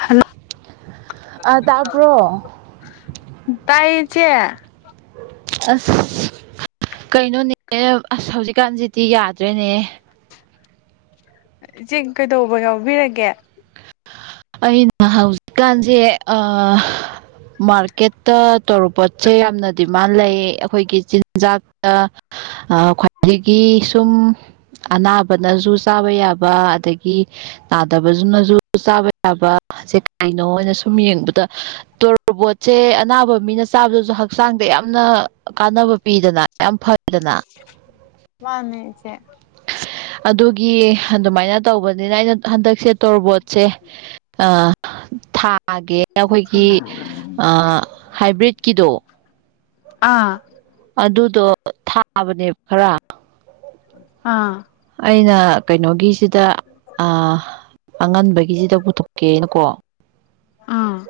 Hello ꯑ ꯇꯄ꯭ꯔꯣ ꯇꯥꯏꯌꯦ ꯏꯆꯦ ꯑꯁ ꯀꯩꯅꯣꯅꯦ ꯑꯁ ꯍꯧꯖꯤꯛꯀꯥꯟꯁꯤꯗꯤ ꯌꯥꯗ꯭ꯔꯦꯅꯦ ꯏꯆꯦ ꯀꯩꯗꯧꯕ ꯌꯥꯎꯕꯤꯔꯒꯦ ꯑꯩꯅ ꯍꯧꯖꯤꯛ ꯀꯥꯟꯁꯦ ꯑ ꯃꯥꯔꯀꯦꯠꯇ ꯇꯣꯔꯕꯣꯠꯁꯦ ꯌꯥꯝꯅ ꯗꯤꯃꯥꯟ ꯂꯩꯌꯦ ꯑꯩꯈꯣꯏꯒꯤ ꯆꯤꯟꯖꯥꯛꯇ ꯑ ꯈ꯭ꯋꯥꯏꯗꯒꯤ ꯁꯨꯝ ꯑꯅꯥꯕꯅꯁꯨ ꯆꯥꯕ ꯌꯥꯕ ꯑꯗꯒꯤ ꯅꯥꯗꯕꯖꯨ ꯅꯁꯨ ꯆꯥꯕ ꯌꯥꯕ ꯁꯦ ꯀꯩꯅꯣꯅ ꯁꯨꯝ ꯌꯦꯡꯕꯗ ꯇꯣꯔꯕꯣꯠꯁꯦ ꯑꯅꯥꯕ ꯃꯤꯅ ꯆꯥꯕꯗꯁꯨ ꯍꯛꯆꯥꯡꯗ ꯌꯥꯝꯅ ꯀꯥꯟꯅꯕ ꯄꯤꯗꯅ ꯌꯥꯝ ꯐꯗꯅ ꯃꯥꯅꯦ ꯏꯆꯦ ꯑꯗꯨꯒꯤ ꯑꯗꯨꯃꯥꯏꯅ ꯇꯧꯕꯅꯤꯅ ꯑꯩꯅ ꯍꯟꯗꯛꯁꯦ ꯇꯣꯔꯕꯣꯠꯁꯦ ꯑꯥ ꯊꯥꯒꯦ ꯑꯩꯈꯣꯏꯒꯤ ꯑꯥ ꯍꯥꯏꯕ꯭ꯔꯤꯠꯀꯤꯗꯣ ꯑꯥ ꯑꯗꯨꯗꯣ ꯊꯥꯕꯅꯦꯕ ꯈꯔ ꯑꯥ ꯑꯩꯅ ꯀꯩꯅꯣꯒꯤꯁꯤꯗ ꯑ ꯑꯉꯟꯕ ꯒꯤꯁꯤꯗ ꯄꯨꯊꯣꯛ ꯀꯦꯅꯀꯣ ꯎꯝ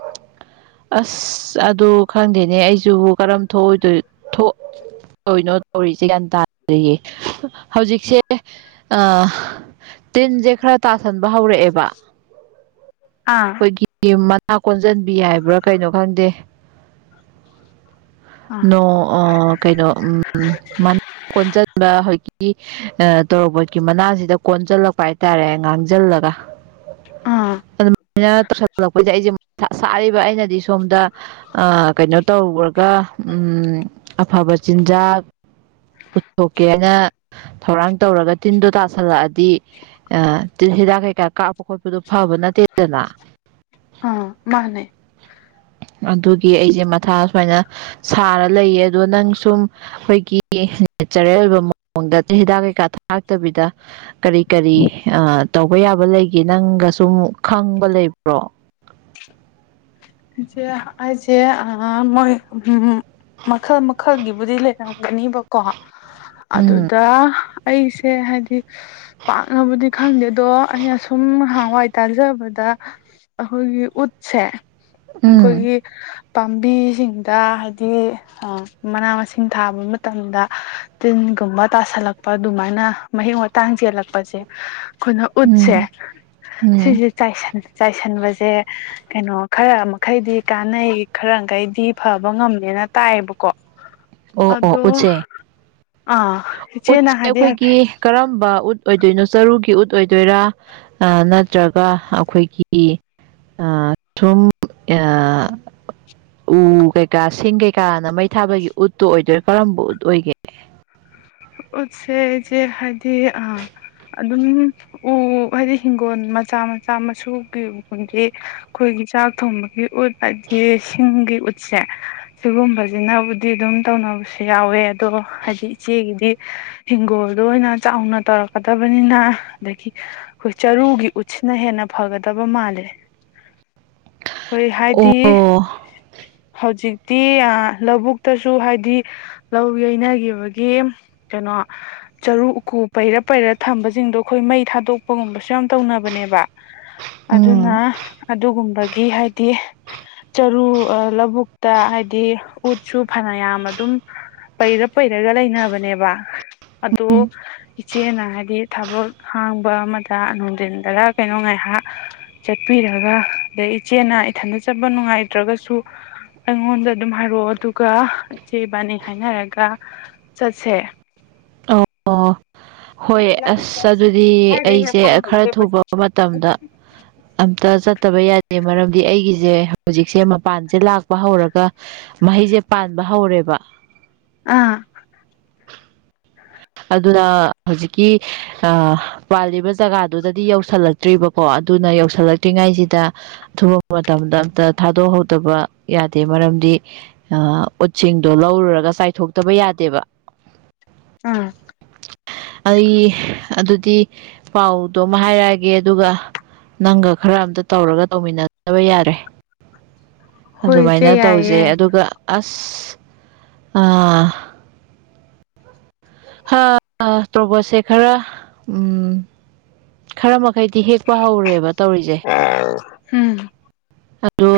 ꯑꯁ ꯑꯗꯨ ꯈꯪꯗꯦꯅꯦ ꯑꯩꯁꯨ ꯀꯔꯝ ꯊꯣꯛ ꯑꯣꯏꯗꯣꯏ ꯊꯣꯛ ꯇꯣꯏꯅꯣ ꯇꯧꯔꯤꯁꯦ ꯒ꯭ꯌꯥꯟ ꯇꯥꯔꯤꯌꯦ ꯍꯧꯖꯤꯛꯁꯦ ꯑ ꯇꯤꯟꯁꯦ ꯈꯔ ꯇꯥꯁꯟꯕ ꯍꯧꯔꯛꯑꯦꯕ ꯑꯥ ꯈꯣꯏꯒꯤ ꯃꯅꯥ ꯀꯣꯟꯁꯤꯟꯕꯤ ꯍꯥꯏꯕ꯭ꯔꯥ ꯀꯩꯅꯣ ꯈꯪꯗꯦ ꯑꯥ ꯅꯣ ꯑ ꯀꯩꯅꯣ ꯎꯝ ꯃꯅꯥ ꯀꯣꯟꯁꯤꯟꯕ ꯍꯣꯏꯀꯤ ꯅ ꯇꯣꯔꯣꯕꯣꯠꯀꯤ ꯃꯅꯥꯁꯤꯗ ꯀꯣꯟꯁꯤꯜꯂꯛꯄ ꯍꯥꯏꯇꯥꯔꯦ ꯉꯥꯡꯖꯜꯂꯒ ꯑ ꯑꯗꯨꯃꯥꯏꯅ ꯇꯧꯁꯤꯜꯂꯛ ꯄꯁꯤꯗ ꯑꯩꯁꯦ ꯃꯊꯥ ꯁꯥꯔꯤꯕ ꯑꯩꯅꯗꯤ ꯁꯣꯝꯗ ꯑ ꯀꯩꯅꯣ ꯇꯧꯒ꯭ꯔꯒ ꯎꯝ ꯑꯐꯕ ꯆꯤꯟꯖꯥꯛ ꯄꯨꯊꯣꯛꯀꯦꯅ ꯊꯧꯔꯥꯡ ꯇꯧꯔꯒ ꯇꯤꯟꯗꯣ ꯇꯥꯁꯜꯂꯛꯑꯗꯤ ꯑ ꯇꯤꯜ ꯍꯤꯗꯥꯛ ꯀꯩꯀꯥ ꯀꯥꯞꯄ ꯈꯣꯠꯄꯗꯨ ꯐꯕ ꯅꯠꯇꯦꯗꯅ ꯑ ꯃꯥꯅꯦ ꯑꯗꯨꯒꯤ ꯑꯩꯁꯦ ꯃꯊꯥ ꯁꯨꯃꯥꯏꯅ ꯁꯥꯔ ꯂꯩꯌꯦ ꯑꯗꯣ ꯅꯪ ꯁꯨꯝ ꯑꯈꯣꯏꯒꯤ ꯅꯦꯆꯔꯦꯜ ꯑꯣꯏꯕ ꯃꯑꯣꯡꯗ ꯇꯤꯜ ꯍꯤꯗꯥꯛ ꯀꯩꯀꯥ ꯊꯥꯛꯇꯕꯤꯗ ꯀꯔꯤ ꯀꯔꯤ ꯇꯧꯕ ꯌꯥꯕ ꯂꯩꯒꯦ ꯅꯪꯒ ꯁꯨꯝ ꯈꯪꯕ ꯂꯩꯕ꯭ꯔꯣ ꯑꯩꯁꯦ ꯑꯩꯁꯦ ꯑ ꯃꯣꯏ ꯎꯝ ꯃꯈꯜ ꯃꯈꯜꯒꯤꯕꯨꯗꯤ ꯂꯩꯔꯝꯒꯅꯤꯕꯀꯣ ꯎꯝ ꯑꯗꯨꯗ ꯑꯩꯁꯦ ꯍꯥꯏꯗꯤ ꯄꯥꯛꯅꯕꯨꯗꯤ ꯈꯪꯗꯦ ꯑꯗꯣ ꯑꯩꯅ ꯁꯨꯝ ꯅꯍꯥꯟꯋꯥꯏ ꯇꯥꯖꯕꯗ ꯑꯈꯣꯏꯒꯤ ꯎꯠꯁꯦ ꯎꯝ ꯑꯩꯈꯣꯏꯒꯤ ꯄꯥꯝꯕꯤꯁꯤꯡꯗ ꯍꯥꯏꯗꯤ ꯑ ꯃꯅꯥ ꯃꯁꯤꯡ ꯊꯥꯕ ꯃꯇꯝꯗ ꯇꯤꯟꯒꯨꯝꯕ ꯇꯥꯁꯜꯂꯛꯄ ꯑꯗꯨꯃꯥꯏꯅ ꯃꯍꯤꯛ ꯃꯇꯥꯡ ꯆꯦꯜꯂꯛꯄꯁꯦ ꯑꯈꯣꯏꯅ ꯎꯠꯁꯦ ꯎꯝ ꯎꯝ ꯁꯤꯁꯦ ꯆꯥꯏꯁꯟꯕꯁꯦ ꯀꯩꯅꯣ ꯈꯔ ꯃ ꯈꯩꯗꯤ ꯀꯥꯟꯅꯩ ꯈꯔꯝꯈꯩꯗꯤ ꯐꯕ ꯉꯝꯃꯦꯅ ꯇꯥꯏꯑꯦꯕꯀꯣ ꯑꯣ ꯑꯣ ꯑꯗꯣ ꯎꯠꯁꯦ ꯑ ꯎꯠꯁꯦ ꯑꯈꯣꯏꯒꯤ ꯀꯔꯝꯕ ꯎꯠ ꯑꯣꯏꯗꯣꯏꯅꯣ ꯆꯔꯨꯒꯤ ꯎꯠ ꯑꯣꯏꯗꯣꯏꯔꯥ ꯑ ꯅꯠꯇ꯭ꯔꯒ ꯑꯈꯣꯏꯒꯤ ꯑ ꯁꯨꯝ ꯑ ꯎ ꯀꯩꯀꯥ ꯁꯤꯡ ꯀꯩꯀꯥꯅ ꯃꯩ ꯊꯥꯕꯒꯤ ꯎꯠꯇꯨ ꯑꯣꯏꯗꯣꯏꯔ ꯀꯔꯝꯕ ꯎꯠ ꯑꯣꯏꯒꯦ ꯎꯠꯁꯦ ꯆꯦ ꯍꯥꯏꯗꯤ ꯑ ꯑꯗꯨꯝ ꯎ ꯍꯥꯏꯗꯤ ꯍꯤꯡꯒꯣꯟ ꯃꯆꯥ ꯃꯆꯥ ꯃꯁꯨꯒꯤ ꯎꯟꯗꯤ ꯈꯣꯏꯒꯤ ꯆꯥꯛ ꯊꯣꯡꯕꯒꯤ ꯎꯠ ꯍꯥꯢꯗꯤ ꯁꯤꯡꯒꯤ ꯎꯠꯁꯦ ꯁꯤꯒꯨꯝꯕ ꯁꯤꯅꯕꯨꯗꯤ ꯑꯗꯨꯝ ꯇꯧꯅꯕꯁꯨ ꯌꯥꯎꯋꯦ ꯑꯗꯣ ꯍꯥꯏꯗꯤ ꯏꯆꯦꯒꯤꯗꯤ ꯍꯪꯒꯣꯜꯗ ꯑꯣꯏꯅ ꯆꯥꯎꯅ ꯇꯧꯔꯛꯀꯗꯕꯅꯤꯅ ꯑꯗꯒꯤ ꯑꯩꯈꯣꯏ ꯆꯔꯨꯒꯤ ꯎꯠꯁꯤꯅ ꯍꯦꯟꯅ ꯐꯒꯗꯕ ꯃꯥꯜꯂꯦ ꯑꯩꯈꯣꯏ ꯍꯥꯏꯗꯤ ꯑꯣ ꯍꯧꯖꯤꯛꯇꯤ ꯂꯧꯕꯨꯛꯇꯁꯨ ꯍꯥꯏꯗꯤ ꯂꯧ ꯌꯩꯅꯈꯤꯕꯒꯤ ꯒꯤ ꯀꯩꯅꯣ ꯆꯔꯨ ꯎꯀꯨ ꯄꯩꯔ ꯄꯩꯔ ꯊꯝꯕꯁꯤꯡꯗꯣ ꯈꯣꯏ ꯃꯩ ꯊꯥꯗꯣꯛꯄ ꯒꯨꯝꯕꯁꯨ ꯌꯥꯝ ꯇꯧꯅꯕꯅꯦꯕ ꯑꯗꯨꯅ ꯎꯝ ꯑꯗꯨꯒꯨꯝꯕꯒꯤ ꯍꯥꯏꯗꯤ ꯆꯔꯨ ꯑ ꯂꯕꯨꯛꯇ ꯍꯥꯏꯗꯤ ꯎꯠꯁꯨ ꯐꯅꯌꯥꯝ ꯑꯗꯨꯝ ꯄꯩꯔ ꯄꯩꯔꯒ ꯂꯩꯅꯕꯅꯦꯕ ꯑꯗꯣ ꯎꯝ ꯏꯆꯦꯅ ꯍꯥꯏꯗꯤ ꯊꯕꯛ ꯍꯥꯡꯕ ꯑꯃꯗ ꯅꯨꯡꯗꯤꯟꯗꯔ ꯀꯩꯅꯣ ꯉꯥꯏꯍꯥꯛ ꯆꯠꯄꯤꯔꯒ ꯑꯗꯩ ꯏꯆꯦꯅ ꯏꯊꯟꯇ ꯆꯠꯄ ꯅꯨꯡꯉꯥꯏꯇ꯭ꯔꯒꯁꯨ ꯑꯩꯉꯣꯟꯗ ꯑꯗꯨꯝ ꯍꯥꯏꯔꯛꯑꯣ ꯑꯗꯨꯒ ꯏꯆꯦ ꯏꯕꯥꯅꯤ ꯍꯥꯏꯅꯔꯒ ꯆꯠꯁꯦ ꯑꯣ ꯑꯣ ꯍꯣꯏ ꯂꯝꯕꯤ ꯑꯁ ꯑꯗꯨꯗꯤ ꯁ꯭ꯋꯥꯏꯗꯩ ꯍꯦꯛ ꯑꯩꯁꯦ ꯐꯝꯃꯒ ꯈꯔ ꯂꯦꯞꯄꯁꯤ ꯊꯨꯕ ꯃꯇꯝꯗ ꯑꯝꯇ ꯆꯠꯇꯕ ꯌꯥꯗꯦ ꯃꯔꯝꯗꯤ ꯑꯩꯒꯤꯁꯦ ꯍꯧꯖꯤꯛꯁꯦ ꯃꯄꯥꯟꯁꯦ ꯂꯥꯛꯄ ꯍꯧꯔꯒ ꯃꯍꯩꯁꯦ ꯄꯥꯟꯕ ꯍꯧꯔꯦꯕ ꯑꯥ ꯑꯗꯨꯅ ꯍꯧꯖꯤꯛꯀꯤ ꯑ ꯄꯥꯜꯂꯤꯕ ꯖꯒꯥꯗꯨꯗꯗꯤ ꯌꯧꯁꯜꯂꯛꯇ꯭ꯔꯤꯕꯀꯣ ꯑꯗꯨꯅ ꯌꯧꯁꯤꯜꯂꯛꯇ꯭ꯔꯤꯉꯥꯏꯁꯤꯗ ꯑ ꯊꯨꯕ ꯃꯇꯝꯗ ꯑꯝꯇ ꯊꯥꯗꯣꯛꯍꯧꯗꯕ ꯌꯥꯗꯦ ꯃꯔꯝꯗꯤ ꯎꯠꯁꯤꯡꯗꯣ ꯂꯧꯔꯨꯔꯒ ꯆꯥꯏꯊꯣꯛꯇꯕ ꯌꯥꯗꯦꯕ ꯎꯝ ꯑꯩ ꯑꯗꯨꯗꯤ ꯄꯥꯎꯗꯣ ꯑꯃ ꯍꯥꯏꯔꯛꯑꯒꯦ ꯑꯗꯨꯒ ꯅꯪꯒ ꯈꯔ ꯑꯝꯇ ꯇꯧꯔꯒ ꯇꯧꯃꯤꯟꯅꯅꯕ ꯌꯥꯔꯦ ꯍꯣꯏ ꯑꯗꯨꯃꯥꯏꯅ ꯏꯆꯦ ꯇꯧꯖꯩ ꯌꯥꯏꯌꯦ ꯑꯗꯨꯒ ꯑꯁ ꯇ꯭ꯔꯣꯕꯣꯠꯁꯦ ꯈꯔ ꯎꯝ ꯈꯔ ꯃꯈꯩꯗꯤ ꯍꯦꯛꯄ ꯍꯧꯔꯦꯕ ꯇꯧꯔꯤꯁꯦ ꯑ ꯎꯝ ꯑꯗꯣ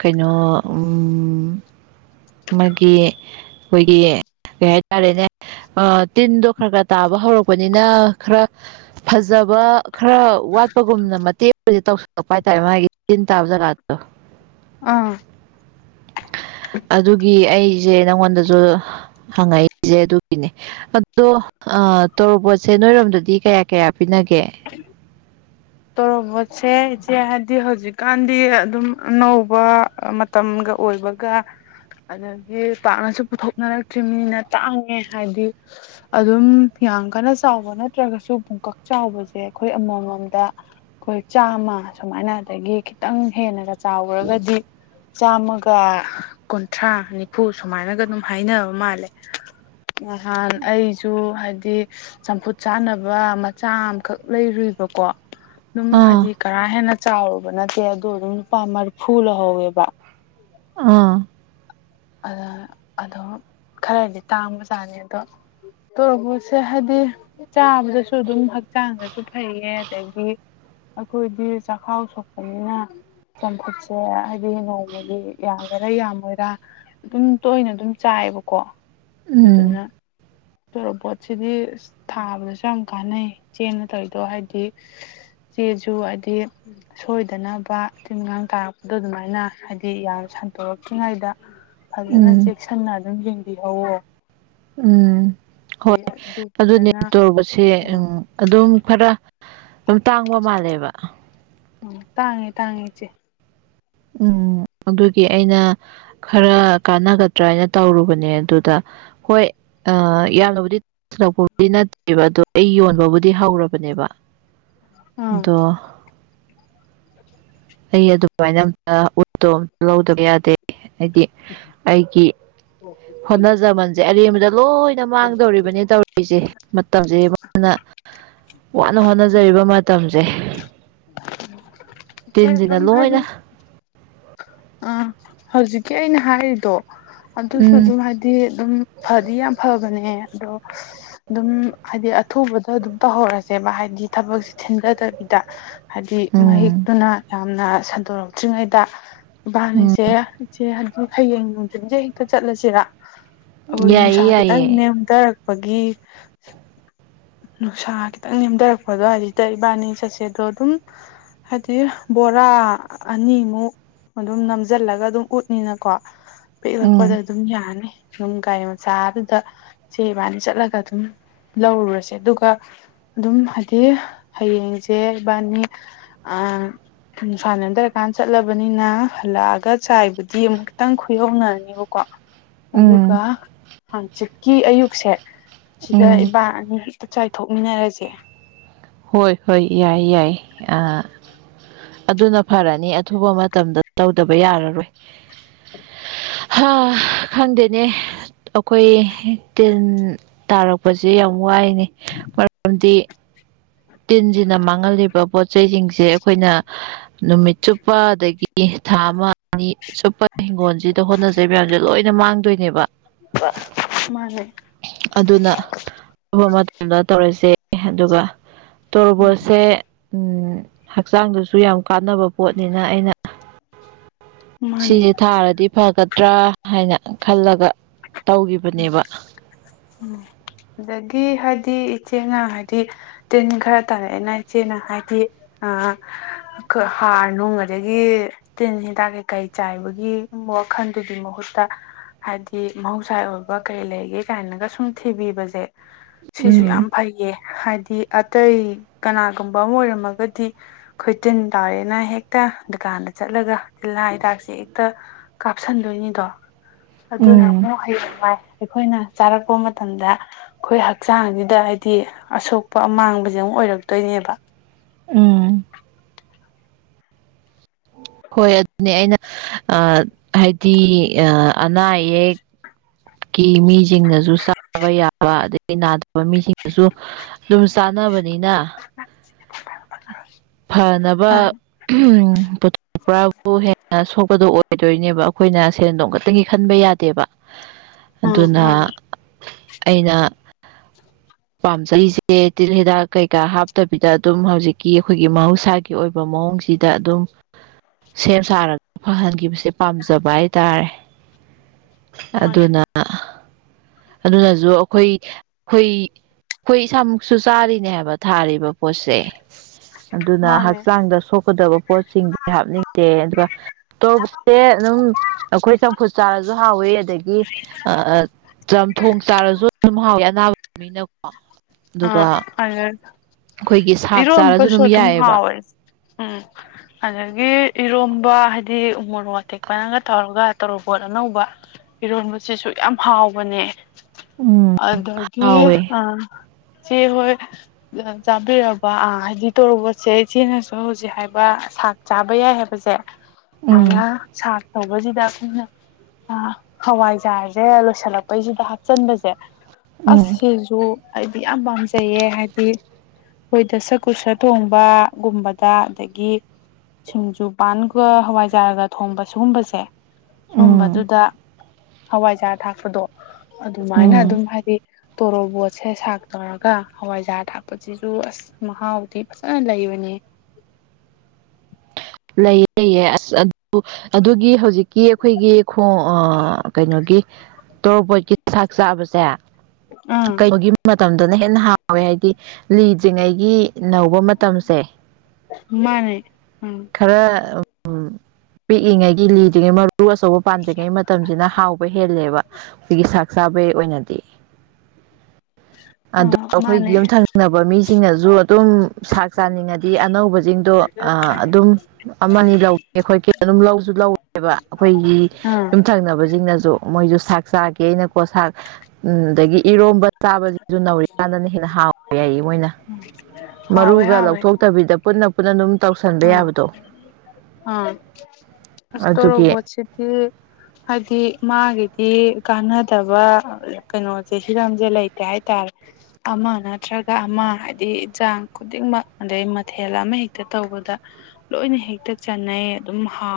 ꯀꯩꯅꯣ ꯃꯥꯒꯤ ꯑꯩꯈꯣꯏꯒꯤ ꯀꯩ ꯍꯥꯏꯇꯥꯔꯦꯅꯦ ꯇꯤꯟꯗꯣ ꯈꯔ ꯈꯔ ꯇꯥꯕ ꯍꯧꯔꯛꯄꯅꯤꯅ ꯈꯔ ꯐꯖꯕ ꯈꯔ ꯋꯥꯠꯄꯒꯨꯝꯅ ꯃꯇꯦꯛ ꯇꯧꯁꯜꯂꯛꯄ ꯍꯥꯏꯇꯥꯔꯦ ꯃꯥꯒꯤ ꯇꯤꯟ ꯇꯥꯕ ꯖꯒꯥꯗꯣ ꯑꯥ ꯑꯗꯨꯒꯤ ꯑꯩꯁꯦ ꯅꯪꯉꯣꯟꯗꯁꯨ ꯍꯪꯉꯛꯏꯁꯦ ꯑꯗꯨꯒꯤꯅꯦ ꯑꯗꯣ ꯇꯣꯔꯣꯕꯣꯠꯁꯦ ꯅꯣꯏꯔꯣꯝꯗꯗꯤ ꯀꯌꯥ ꯀꯌꯥ ꯄꯤꯅꯒꯦ ꯇꯧꯣꯔꯕꯣꯠꯁꯦ ꯏꯆꯦ ꯍꯥꯏꯕꯗꯤ ꯍꯧꯖꯤꯛꯀꯥꯟꯗꯤ ꯑꯗꯨꯝ ꯑꯅꯧꯕ ꯇꯝꯒ ꯑꯣꯏꯕꯒ ꯎ ꯑꯗꯒꯤ ꯄꯥꯛꯅꯁꯨ ꯄꯨꯊꯣꯛꯅꯔꯛꯇ꯭ꯔꯤꯕꯅꯤꯅ ꯇꯥꯡꯉꯦ ꯍꯥꯏꯗꯤ ꯑꯗꯨꯝ ꯌꯥꯝ ꯀꯟꯅ ꯆꯥꯎꯕ ꯅꯠꯇ꯭ꯔꯒꯁꯨ ꯄꯨꯡꯀꯛ ꯆꯥꯎꯕꯁꯦ ꯑꯩꯈꯣꯏ ꯑꯃꯃꯝꯗ ꯑꯩꯈꯣꯏ ꯆꯥꯃ ꯁꯨꯃꯥꯏꯅ ꯑꯗꯒꯤ ꯈꯤꯇꯪ ꯍꯦꯟꯅꯒ ꯆꯥꯎꯈꯔꯒꯗꯤ ꯆꯥꯝꯃꯒ ꯀꯨꯟꯊ꯭ꯔꯥ ꯅꯤꯐꯨ ꯁꯨꯃꯥꯏꯅꯒ ꯑꯗꯨꯝ ꯍꯥꯏꯅꯕ ꯃꯥꯜꯂꯦ ꯅꯍꯥꯟ ꯑꯩꯁꯨ ꯍꯥꯏꯗꯤ ꯆꯝꯐꯨꯠ ꯆꯥꯅꯕ ꯃꯆꯥ ꯑꯃꯈꯛ ꯂꯩꯔꯨꯏꯕꯀꯣ ꯑꯗꯨꯝ ꯍꯥꯏꯗꯤ ꯑꯥ ꯀꯔꯥ ꯍꯦꯟꯅ ꯆꯥꯎꯔꯨꯕ ꯅꯠꯇꯦ ꯑꯗꯣ ꯑꯗꯨꯝ ꯂꯨꯄꯥ ꯃꯔꯤꯐꯨ ꯂꯧꯍꯧꯋꯦꯕ ꯑꯥ ꯑꯗ ꯑꯗꯣ ꯈꯔꯗꯤ ꯇꯥꯡꯕꯖꯥꯠꯅꯤ ꯑꯗꯣ ꯇꯕꯨ ꯁꯦ ꯍꯥꯏꯗꯤ ꯆꯥꯕꯗꯁꯨ ꯑꯗꯨꯝ ꯍꯛꯆꯥꯡꯗꯁꯨ ꯐꯩꯌꯦ ꯑꯗꯒꯤ ꯑꯩꯈꯣꯏꯗꯤ ꯆꯈꯥꯎ ꯁꯣꯛꯄꯅꯤꯅ ꯆꯝꯐꯨꯠꯁꯦ ꯍꯥꯏꯗꯤ ꯅꯣꯡꯃꯗꯤ ꯌꯥꯒꯦꯔꯥ ꯌꯥꯝꯃꯣꯏꯔꯥ ꯑꯗꯨꯝ ꯇꯣꯏꯅ ꯑꯗꯨꯝ ꯆꯥꯏꯑꯌꯦꯕꯀꯣ ꯎꯝ ꯑꯗꯨꯗꯨꯅ ꯇꯣꯔꯣꯕꯣꯠꯁꯤꯗꯤ ꯊꯥꯕꯗꯁꯨ ꯌꯥꯝ ꯀꯥꯟꯅꯩ ꯆꯦꯅ ꯇꯧꯔꯤꯗꯣ ꯍꯥꯏꯗꯤ ꯆꯦꯖꯨ ꯍꯥꯏꯗꯤ ꯁꯣꯏꯗꯅꯕ ꯇꯤꯟ ꯀꯥꯡ ꯇꯥꯔꯛꯄꯗꯣ ꯑꯗꯨꯃꯥꯏꯅ ꯍꯥꯏꯗꯤ ꯌꯥꯝ ꯁꯟꯇꯣꯔꯛꯇ꯭ꯔꯤꯉꯩꯗ ꯐꯖꯅ ꯎꯝ ꯆꯦꯛꯁꯤꯟꯅ ꯑꯗꯨꯝ ꯌꯦꯡꯕꯤꯍꯧꯋ ꯎꯝ ꯍꯣꯏ ꯑꯗꯨ ꯑꯗꯨꯅꯦ ꯐꯖꯅ ꯇꯣꯔꯕꯣꯠꯁꯦ ꯑꯥ ꯑꯗꯨꯝ ꯈꯔ ꯑꯗꯨꯝ ꯇꯥꯡꯕ ꯃꯥꯜꯂꯦꯕ ꯎꯝ ꯇꯥꯡꯉꯦ ꯇꯥꯡꯉꯦ ꯏꯆꯦ ꯎꯝ ꯑꯗꯨꯒꯤ ꯑꯩꯅ ꯈꯔ ꯀꯥꯟꯅꯒꯗ꯭ꯔꯥ ꯍꯥꯏꯅ ꯇꯧꯔꯨꯕꯅꯦ ꯑꯗꯨꯗ ꯍꯣꯏ ꯎꯝ ꯌꯥꯝꯂꯕꯗꯤ ꯂꯛꯄꯕꯨꯗꯤ ꯅꯠꯇꯦꯕ ꯑꯗꯣ ꯑꯩ ꯌꯣꯟꯕꯕꯨꯗꯤ ꯍꯧꯔꯕꯅꯦꯕ ꯑꯥ ꯑꯗꯣ ꯑꯩ ꯑꯗꯨꯃꯥꯏꯅ ꯎꯠꯇꯣ ꯑꯝꯇ ꯂꯧꯗꯕ ꯌꯥꯗꯦ ꯍꯥꯏꯗꯤ ꯑꯩꯒꯤ ꯍꯣꯅꯖꯖꯦ ꯑ ꯂꯣꯏꯅ ꯃꯥꯡꯗꯧꯔꯤꯕꯅꯤ ꯇꯧꯔꯤꯁꯦ ꯃꯇꯝꯁꯦ ꯃꯥꯅ ꯋꯥꯅ ꯍꯣꯠꯅꯖꯔꯤꯕ ꯃꯇꯝꯁꯦ ꯏꯆꯦ ꯇꯤꯟꯁꯤꯅ ꯑꯗꯨꯝ ꯍꯥꯏꯗꯤ ꯂꯣꯏꯅ ꯑꯥ ꯍꯧꯖꯤꯛꯀꯤ ꯑꯩꯅ ꯍꯥꯏꯔꯤꯗꯣ ꯑꯗꯨꯁꯨ ꯎꯝ ꯑꯗꯨꯝ ꯍꯥꯏ ꯗꯤ ꯑꯗꯨꯝ ꯐꯗꯤ ꯌꯥꯝ ꯐꯕꯅꯦ ꯑꯗꯣ ꯑꯗꯨꯝ ꯍꯥꯏꯗꯤ ꯑꯊꯨꯕꯗ ꯑꯗꯨꯝ ꯇꯧꯍꯧꯔꯁꯦꯕ ꯍꯥꯏꯗꯤ ꯊꯕꯛꯁꯦ ꯊꯤꯟꯊꯗꯕꯤꯗ꯫ ꯍꯥꯏꯗꯤ ꯎꯝ ꯃꯍꯤꯛꯇꯨꯅ ꯌꯥꯝꯅ ꯁꯟꯗꯣꯔꯛꯇ꯭ꯔꯤꯉꯩꯗ ꯎꯝ ꯏꯕꯥꯅꯤꯁꯦ ꯏꯆꯦ ꯍꯥꯏꯗꯤ ꯍꯌꯦꯡ ꯅꯨꯡꯊꯤꯟꯁꯦ ꯍꯦꯛꯇ ꯆꯠꯂꯁꯤꯔ ꯑꯍꯣꯏ ꯌꯥꯏꯌꯦ ꯅꯨꯡꯁꯥ ꯈꯤꯇꯪ ꯌꯥꯏꯌꯦ ꯅꯦꯝꯊꯔꯛꯄꯒꯤ ꯅꯨꯡꯁꯥ ꯈꯤꯇꯪ ꯅꯦꯝꯊꯔꯛꯄꯗꯣ ꯍꯥꯏꯗꯤ ꯏꯕꯥꯅꯤ ꯆꯠꯁꯦꯗꯣ ꯑꯗꯨꯝ ꯍꯥꯏꯗꯤ ꯕꯣꯔꯥ ꯑꯅꯤꯃꯨꯛ ꯑꯗꯨꯝ ꯅꯝꯖꯜꯂꯒ ꯑꯗꯨꯝ ꯎꯠꯅꯤꯅꯀꯣ ꯄꯦꯛꯂꯛꯄꯗ ꯎꯝ ꯑꯗꯨꯝ ꯌꯥꯅꯤ ꯅꯨꯡ ꯀꯥꯏ ꯃꯆꯥꯗꯨꯗ ꯆꯦꯕꯥꯅ ꯆꯠꯂꯒ ꯑꯗꯨꯝ ꯂꯧꯔꯨꯔꯁꯤ ꯑꯗꯨꯒ ꯑꯗꯨꯝ ꯍꯥꯏꯗꯤ ꯍꯌꯦꯡꯁꯦ ꯏꯕꯥꯅꯤ ꯎꯝ ꯅꯨꯡꯁꯥ ꯅꯦꯝꯊꯔꯛꯂ ꯀꯥꯟꯗ ꯆꯠꯂꯕꯅꯤꯅ ꯍꯜꯂꯛꯑꯒ ꯆꯥꯏꯕꯨꯗꯤ ꯑꯃꯨꯛ ꯈꯇꯪ ꯈꯨꯌꯧꯅꯔꯅꯤꯕꯀꯣ ꯑꯗꯨꯒ ꯎꯝ ꯍꯥꯡꯆꯤꯠꯀꯤ ꯑꯌꯨꯛꯁꯦ ꯁꯤꯗ ꯎꯝ ꯏꯕꯥꯅꯤ ꯆꯥꯏꯊꯣꯛꯃꯤꯟꯅꯔꯁꯦ ꯍꯣꯏ ꯍꯣꯏ ꯌꯥꯏ ꯌꯥꯏ ꯑ ꯑꯗꯨꯅ ꯐꯔꯅꯤ ꯑꯊꯨꯕ ꯃꯇꯝꯗ ꯇꯧꯗꯕ ꯌꯥꯔꯔꯣꯏ ꯍꯥ ꯈꯪꯗꯦꯅꯦ ꯑꯩꯈꯣꯏ ꯇꯤꯟ ꯇꯥꯔꯛꯄꯁꯦ ꯌꯥꯝ ꯋꯥꯏꯅꯤ ꯃꯔꯝꯗꯤ ꯇꯤꯟꯁꯤꯅ ꯃꯥꯡꯍꯜꯂꯤꯕ ꯄꯣꯠ ꯆꯩꯁꯤꯡꯁꯦ ꯑꯩꯈꯣꯏꯅ ꯅꯨꯃꯤꯠ ꯆꯨꯞꯄ ꯑꯗꯒꯤ ꯊꯥ ꯑꯃ ꯑꯅꯤ ꯁꯨꯞꯄ ꯍꯤꯡꯒꯣꯜꯁꯤꯗ ꯍꯣꯠꯅꯖꯩ ꯃꯌꯥꯝꯁꯦ ꯂꯣꯏꯅ ꯃꯥꯡꯗꯣꯏꯅꯦꯕ ꯃꯥꯅꯦ ꯑꯗꯨꯅ ꯑꯊꯨꯕ ꯃꯇꯝꯗ ꯇꯧꯔꯁꯦ ꯑꯗꯨꯒ ꯎꯝ ꯇꯣꯔꯕꯣꯠꯁꯦ ꯍꯛꯆꯥꯡꯗꯁꯨ ꯌꯥꯝ ꯀꯥꯟꯅꯕ ꯄꯣꯠꯅꯤꯅ ꯑꯩꯅ ꯃꯥꯅꯦ ꯁꯤꯁꯦ ꯊꯥꯔꯗꯤ ꯐꯒꯗ꯭ꯔꯥ ꯍꯥꯏꯅ ꯈꯜꯂꯒ ꯎꯝ ꯇꯧꯈꯤꯕꯅꯦꯕ ꯎꯝ ꯑꯗꯒꯤ ꯍꯥꯏꯗꯤ ꯏꯆꯦꯅ ꯍꯥꯏꯗꯤ ꯇꯤꯟ ꯈꯔ ꯇꯥꯔꯛꯑꯦꯅ ꯏꯆꯦꯅ ꯍꯥꯏꯗꯤ ꯑ ꯑꯩꯈꯣꯏ ꯍꯥꯔ ꯅꯨꯡ ꯑꯗꯒꯤ ꯇꯤꯟ ꯍꯤꯗꯥꯛ ꯀꯩꯀꯩ ꯆꯥꯏꯕꯒꯤ ꯋꯥꯈꯜꯗꯨꯒꯤ ꯃꯍꯨꯠꯇ ꯍꯥꯏꯗꯤ ꯃꯍꯧꯁꯥ ꯑꯣꯏꯕ ꯀꯔꯤ ꯂꯩꯒꯦ ꯀꯥꯏꯅꯒ ꯁꯨꯝ ꯊꯤꯕꯤꯕꯁꯦ ꯁꯤꯁꯨ ꯎꯝ ꯌꯥꯝ ꯐꯩꯌꯦ ꯍꯥꯏꯗꯤ ꯑꯇꯩ ꯀꯅꯥꯒꯨꯝꯕ ꯑꯃ ꯑꯣꯏꯔꯝꯃꯒꯗꯤ ꯈꯣꯏꯇꯤꯟ ꯇꯥꯔꯦꯅ ꯍꯦꯛꯇ ꯗꯨꯀꯥꯟꯗ ꯆꯠꯂꯒ ꯇꯤꯜꯍꯥꯠ ꯍꯤꯗꯥꯛꯁꯦ ꯍꯦꯛꯇ ꯀꯥꯞꯁꯤꯟꯗꯣꯏꯅꯤꯗꯣ ꯑꯗꯨꯅ ꯎꯝ ꯑꯃꯨꯛ ꯍꯌꯦꯡꯋꯥꯏ ꯑꯩꯈꯣꯏꯅ ꯆꯥꯔꯛꯄ ꯃꯇꯝꯗ ꯑꯩꯈꯣꯏ ꯍꯛꯆꯥꯡꯁꯤꯗ ꯍꯥꯏꯗꯤ ꯑꯁꯣꯛꯄ ꯑꯃꯥꯡꯕꯁꯦ ꯑꯃꯨꯛ ꯑꯣꯏꯔꯛꯇꯣꯏꯅꯦꯕ ꯎꯝ ꯍꯣꯏ ꯑꯗꯨꯅꯦ ꯑꯩꯅ ꯍꯥꯏꯗꯤ ꯑ ꯑꯅꯥ ꯑꯌꯦꯛ ꯀꯤ ꯃꯤꯁꯤꯡꯅꯁꯨ ꯁꯥꯕ ꯌꯥꯕꯗ ꯑꯩꯈ ꯅꯥꯗꯕ ꯃꯤꯁꯤꯡꯅꯁꯨ ꯑꯗꯨꯝ ꯆꯥꯅꯕꯅꯤꯅ ꯐꯅꯕ ꯑꯥ ꯎ ꯄ꯭ꯔꯕꯨ ꯍꯦꯟꯅ ꯁꯣꯛꯄꯗꯣ ꯑꯣꯏꯗꯣꯏꯅꯦꯕ ꯑꯩꯈꯣꯏꯅ ꯁꯦꯟꯗꯣꯡ ꯈꯛꯇꯪꯒꯤ ꯈꯟꯕ ꯌꯥꯗꯦꯕ ꯑꯥ ꯑꯗꯨꯅ ꯃꯥꯅꯦ ꯑꯩꯅ ꯄꯥꯝꯖꯔꯤꯁꯦ ꯇꯤꯜ ꯍꯤꯗꯥꯛ ꯀꯩꯀꯥ ꯍꯥꯞꯇꯕꯤꯗ ꯑꯗꯨꯝ ꯍꯧꯖꯤꯛꯀꯤ ꯑꯩꯈꯣꯏꯒꯤ ꯃꯍꯧꯁꯥꯒꯤ ꯒꯤ ꯑꯣꯏꯕ ꯃꯑꯣꯡꯁꯤꯗ ꯑꯗꯨꯝ ꯁꯦꯝ ꯁꯥꯔꯒ ꯐꯍꯟꯈꯤꯕꯁꯦ ꯄꯥꯝꯖꯕ ꯍꯥꯏꯇꯥꯔꯦ ꯃꯥꯅꯦ ꯑꯗꯨꯅ ꯑꯗꯨꯅꯁꯨ ꯑꯩꯈꯣꯏ ꯑꯩꯈꯣꯏ ꯑꯩꯈꯣꯏ ꯏꯁꯥꯃꯛꯁꯨ ꯆꯥꯔꯤꯅꯦ ꯍꯥꯏꯕ ꯊꯥꯔꯤꯕ ꯄꯣꯠꯁꯦ ꯑꯗꯨꯅ ꯃꯥꯅꯦ ꯍꯛꯆꯥꯡꯗ ꯁꯣꯛꯀꯗꯕ ꯄꯣꯠꯁꯤꯡꯗꯤ ꯍꯥꯞꯅꯤꯡꯗꯦ ꯑꯗꯨꯒ ꯇꯣꯔꯕꯣꯠꯁꯦ ꯑꯗꯨꯝ ꯑꯩꯈꯣꯏ ꯆꯝꯐꯨꯠ ꯆꯥꯔꯁꯨ ꯍꯥꯎꯋꯤ ꯑꯗꯒꯤ ꯑ ꯆꯝꯊꯣꯡ ꯆꯥꯔꯁꯨ ꯑꯗꯨꯝ ꯍꯥꯎꯋꯤ ꯑꯅꯥꯕ ꯃꯤꯅꯀꯣ ꯑꯗꯨꯒ ꯑꯥ ꯑꯩꯈꯣꯏꯒꯤ ꯁꯥꯛ ꯆꯥꯔꯁꯨ ꯏꯔꯣꯝꯕꯁꯨ ꯑꯗꯨꯝ ꯌꯥꯏꯑꯕ ꯍꯥꯎꯣꯏ ꯎꯝ ꯑꯗꯒꯤ ꯏꯔꯣꯝꯕ ꯍꯥꯏꯗꯤ ꯎ ꯃꯣꯔꯣꯇꯦꯛꯄꯅꯪꯒ ꯇꯧꯔꯒ ꯇꯣꯔꯣꯕꯣꯠ ꯑꯅꯧꯕ ꯏꯔꯣꯟꯕꯁꯤꯁꯨ ꯌꯥꯝ ꯍꯥꯎꯕꯅꯦ ꯎꯝ ꯑꯗꯒꯤ ꯍꯥꯎꯋꯦ ꯑ ꯁꯤ ꯍꯣꯏ ꯆꯥꯕꯤꯔꯕ ꯑꯥ ꯍꯥꯏꯗꯤ ꯇꯣꯔꯣꯕꯣꯠꯁꯦ ꯏꯆꯦꯅꯁꯨ ꯍꯧꯖꯤꯛ ꯍꯥꯏꯕ ꯁꯥꯛ ꯆꯥꯕ ꯌꯥꯏ ꯍꯥꯏꯕꯁꯦ ꯃꯥꯅ ꯎꯝ ꯁꯥꯔ ꯇꯧꯕꯁꯤꯗ ꯑꯩꯈꯣꯏꯅ ꯍꯋꯥꯏꯖꯥꯔꯁꯦ ꯂꯣꯏꯁꯤꯜꯂꯛꯄꯩꯁꯤꯗ ꯍꯥꯞꯆꯤꯟꯕꯁꯦ ꯑꯁ ꯎꯝ ꯁꯤꯁꯨ ꯑꯩꯗꯤ ꯌꯥꯝ ꯄꯥꯝꯖꯩꯌꯦ ꯍꯥꯏꯗꯤ ꯑꯩꯈꯣꯏꯗ ꯁꯛꯀꯨꯁ ꯊꯣꯡꯕꯒꯨꯝꯕꯗ ꯑꯗꯒꯤ ꯁꯤꯡꯖꯨꯄꯥꯟꯒ ꯍꯋꯥꯏꯖꯥꯔꯒ ꯊꯣꯡꯕ ꯁꯤꯒꯨꯝꯕꯁꯦ ꯎꯝ ꯁꯨꯝꯕꯗꯨꯗ ꯍꯋꯥꯏꯖꯥꯔꯥ ꯊꯥꯛꯄꯗꯣ ꯑꯗꯨꯃꯥꯏꯅ ꯎꯝ ꯑꯗꯨꯝ ꯍꯥꯏꯗꯤ ꯇꯣꯔꯣꯕꯣꯠꯁꯦ ꯇꯧꯔꯒ ꯍꯋꯥꯏꯖꯥꯔ ꯊꯥꯛꯄꯁꯤꯁꯨ ꯑꯁ ꯃꯍꯥꯎꯗꯤ ꯐꯖꯅ ꯂꯩꯕꯅꯤ ꯂꯩꯌꯦ ꯂꯩꯌꯦ ꯑꯁ ꯑꯗꯨ ꯑꯗꯨꯒꯤ ꯍꯧꯖꯤꯛꯀꯤ ꯑꯩꯈꯣꯏꯒꯤ ꯈꯣꯡ ꯀꯩꯅꯣꯒꯤ ꯇꯣꯔꯣꯕꯣꯠꯀꯤ ꯆꯥꯛ ꯆꯥꯕꯁꯦ ꯑꯥ ꯃꯇꯝꯗꯅ ꯍꯦꯟꯅ ꯍꯥꯎꯋꯦ ꯍꯥꯏꯕꯗꯤ ꯂꯤꯗ꯭ꯔꯤꯉꯩꯒꯤ ꯅꯧꯕ ꯃꯇꯝꯁꯦ ꯃꯥꯅꯦ ꯎꯝ ꯈꯔ ꯄꯤꯛꯏꯉꯩꯒꯤ ꯂꯤꯗ꯭ꯔꯤꯉꯩ ꯃꯔꯨ ꯑꯆꯧꯕ ꯄꯥꯟꯗ꯭ꯔꯤꯉꯩ ꯃꯇꯝꯁꯤꯅ ꯍꯥꯎ ꯍꯦꯜꯂꯦꯕ ꯑꯩꯈꯣꯏꯒꯤ ꯆꯥꯛ ꯆꯥꯕꯒꯤ ꯑꯣꯏꯅꯗꯤ ꯑꯗꯣ ꯑꯥ ꯃꯥꯅꯦ ꯑꯩꯈꯣꯏꯒꯤ ꯌꯨꯝ ꯊꯪꯅꯕ ꯃꯤꯁꯤꯡꯅꯁꯨ ꯑꯗꯨꯝ ꯆꯥꯛ ꯆꯥꯅꯤꯡꯉꯗꯤ ꯑꯅꯧꯕꯁꯤꯡꯗꯣ ꯂꯩ ꯑꯗꯨꯝ [unintelligible] ꯑꯃꯅꯤ ꯂꯧ ꯑꯩꯈꯣꯏ ꯑꯗꯨꯝ ꯂꯧꯁꯨ ꯂꯧꯋꯦꯕ ꯑꯩꯈꯣꯏꯒꯤ ꯑꯥ ꯌꯨꯝꯊꯪꯅꯕꯁ ꯁꯤꯡꯅ ꯃꯣꯏ ꯆꯥꯦꯩꯅꯀꯣ ꯎꯔ ꯆꯥꯕꯁꯤꯁꯨ ꯅꯧꯔꯤꯀꯥꯟꯗꯅ ꯍꯦꯟꯅ ꯍꯥꯎꯕ ꯌꯥꯏꯌꯦ ꯃꯣꯏꯅ ꯍꯥꯎꯋꯦ ꯃꯔꯨꯒ ꯍꯥꯎꯋꯦ ꯂꯧꯊꯣꯛꯇꯕꯤꯗ ꯄꯨꯟꯅ ꯄꯨꯟꯅ ꯑꯗꯨꯝ ꯇꯧꯁꯟꯕ ꯌꯥꯕꯗꯣ ꯑ ꯑꯗꯨꯒꯤ ꯐꯁꯇꯣꯔꯕꯨ ꯁꯤꯗꯤ ꯍꯥꯏꯗꯤ ꯃꯥꯒꯤꯗꯤ ꯀꯥꯟꯅꯗꯕ ꯀꯩꯅꯣꯁꯦ ꯁꯤꯔꯁꯦ ꯂꯩꯇꯦ ꯍꯥꯏꯇꯥꯔꯦ ꯑꯃ ꯅꯠꯇ꯭ꯔꯒ ꯑꯃ ꯍꯥꯏꯗꯤ ꯌꯦꯟꯖꯥꯡ ꯈꯨꯗꯤꯡꯃꯛ ꯑꯗꯩ ꯃꯊꯦꯜ ꯑꯃ ꯍꯦꯛꯇ ꯇꯧꯕꯗ ꯂꯣꯏꯅ ꯍꯦꯛꯇ ꯆꯥꯟꯅꯩ ꯑꯗꯨꯝ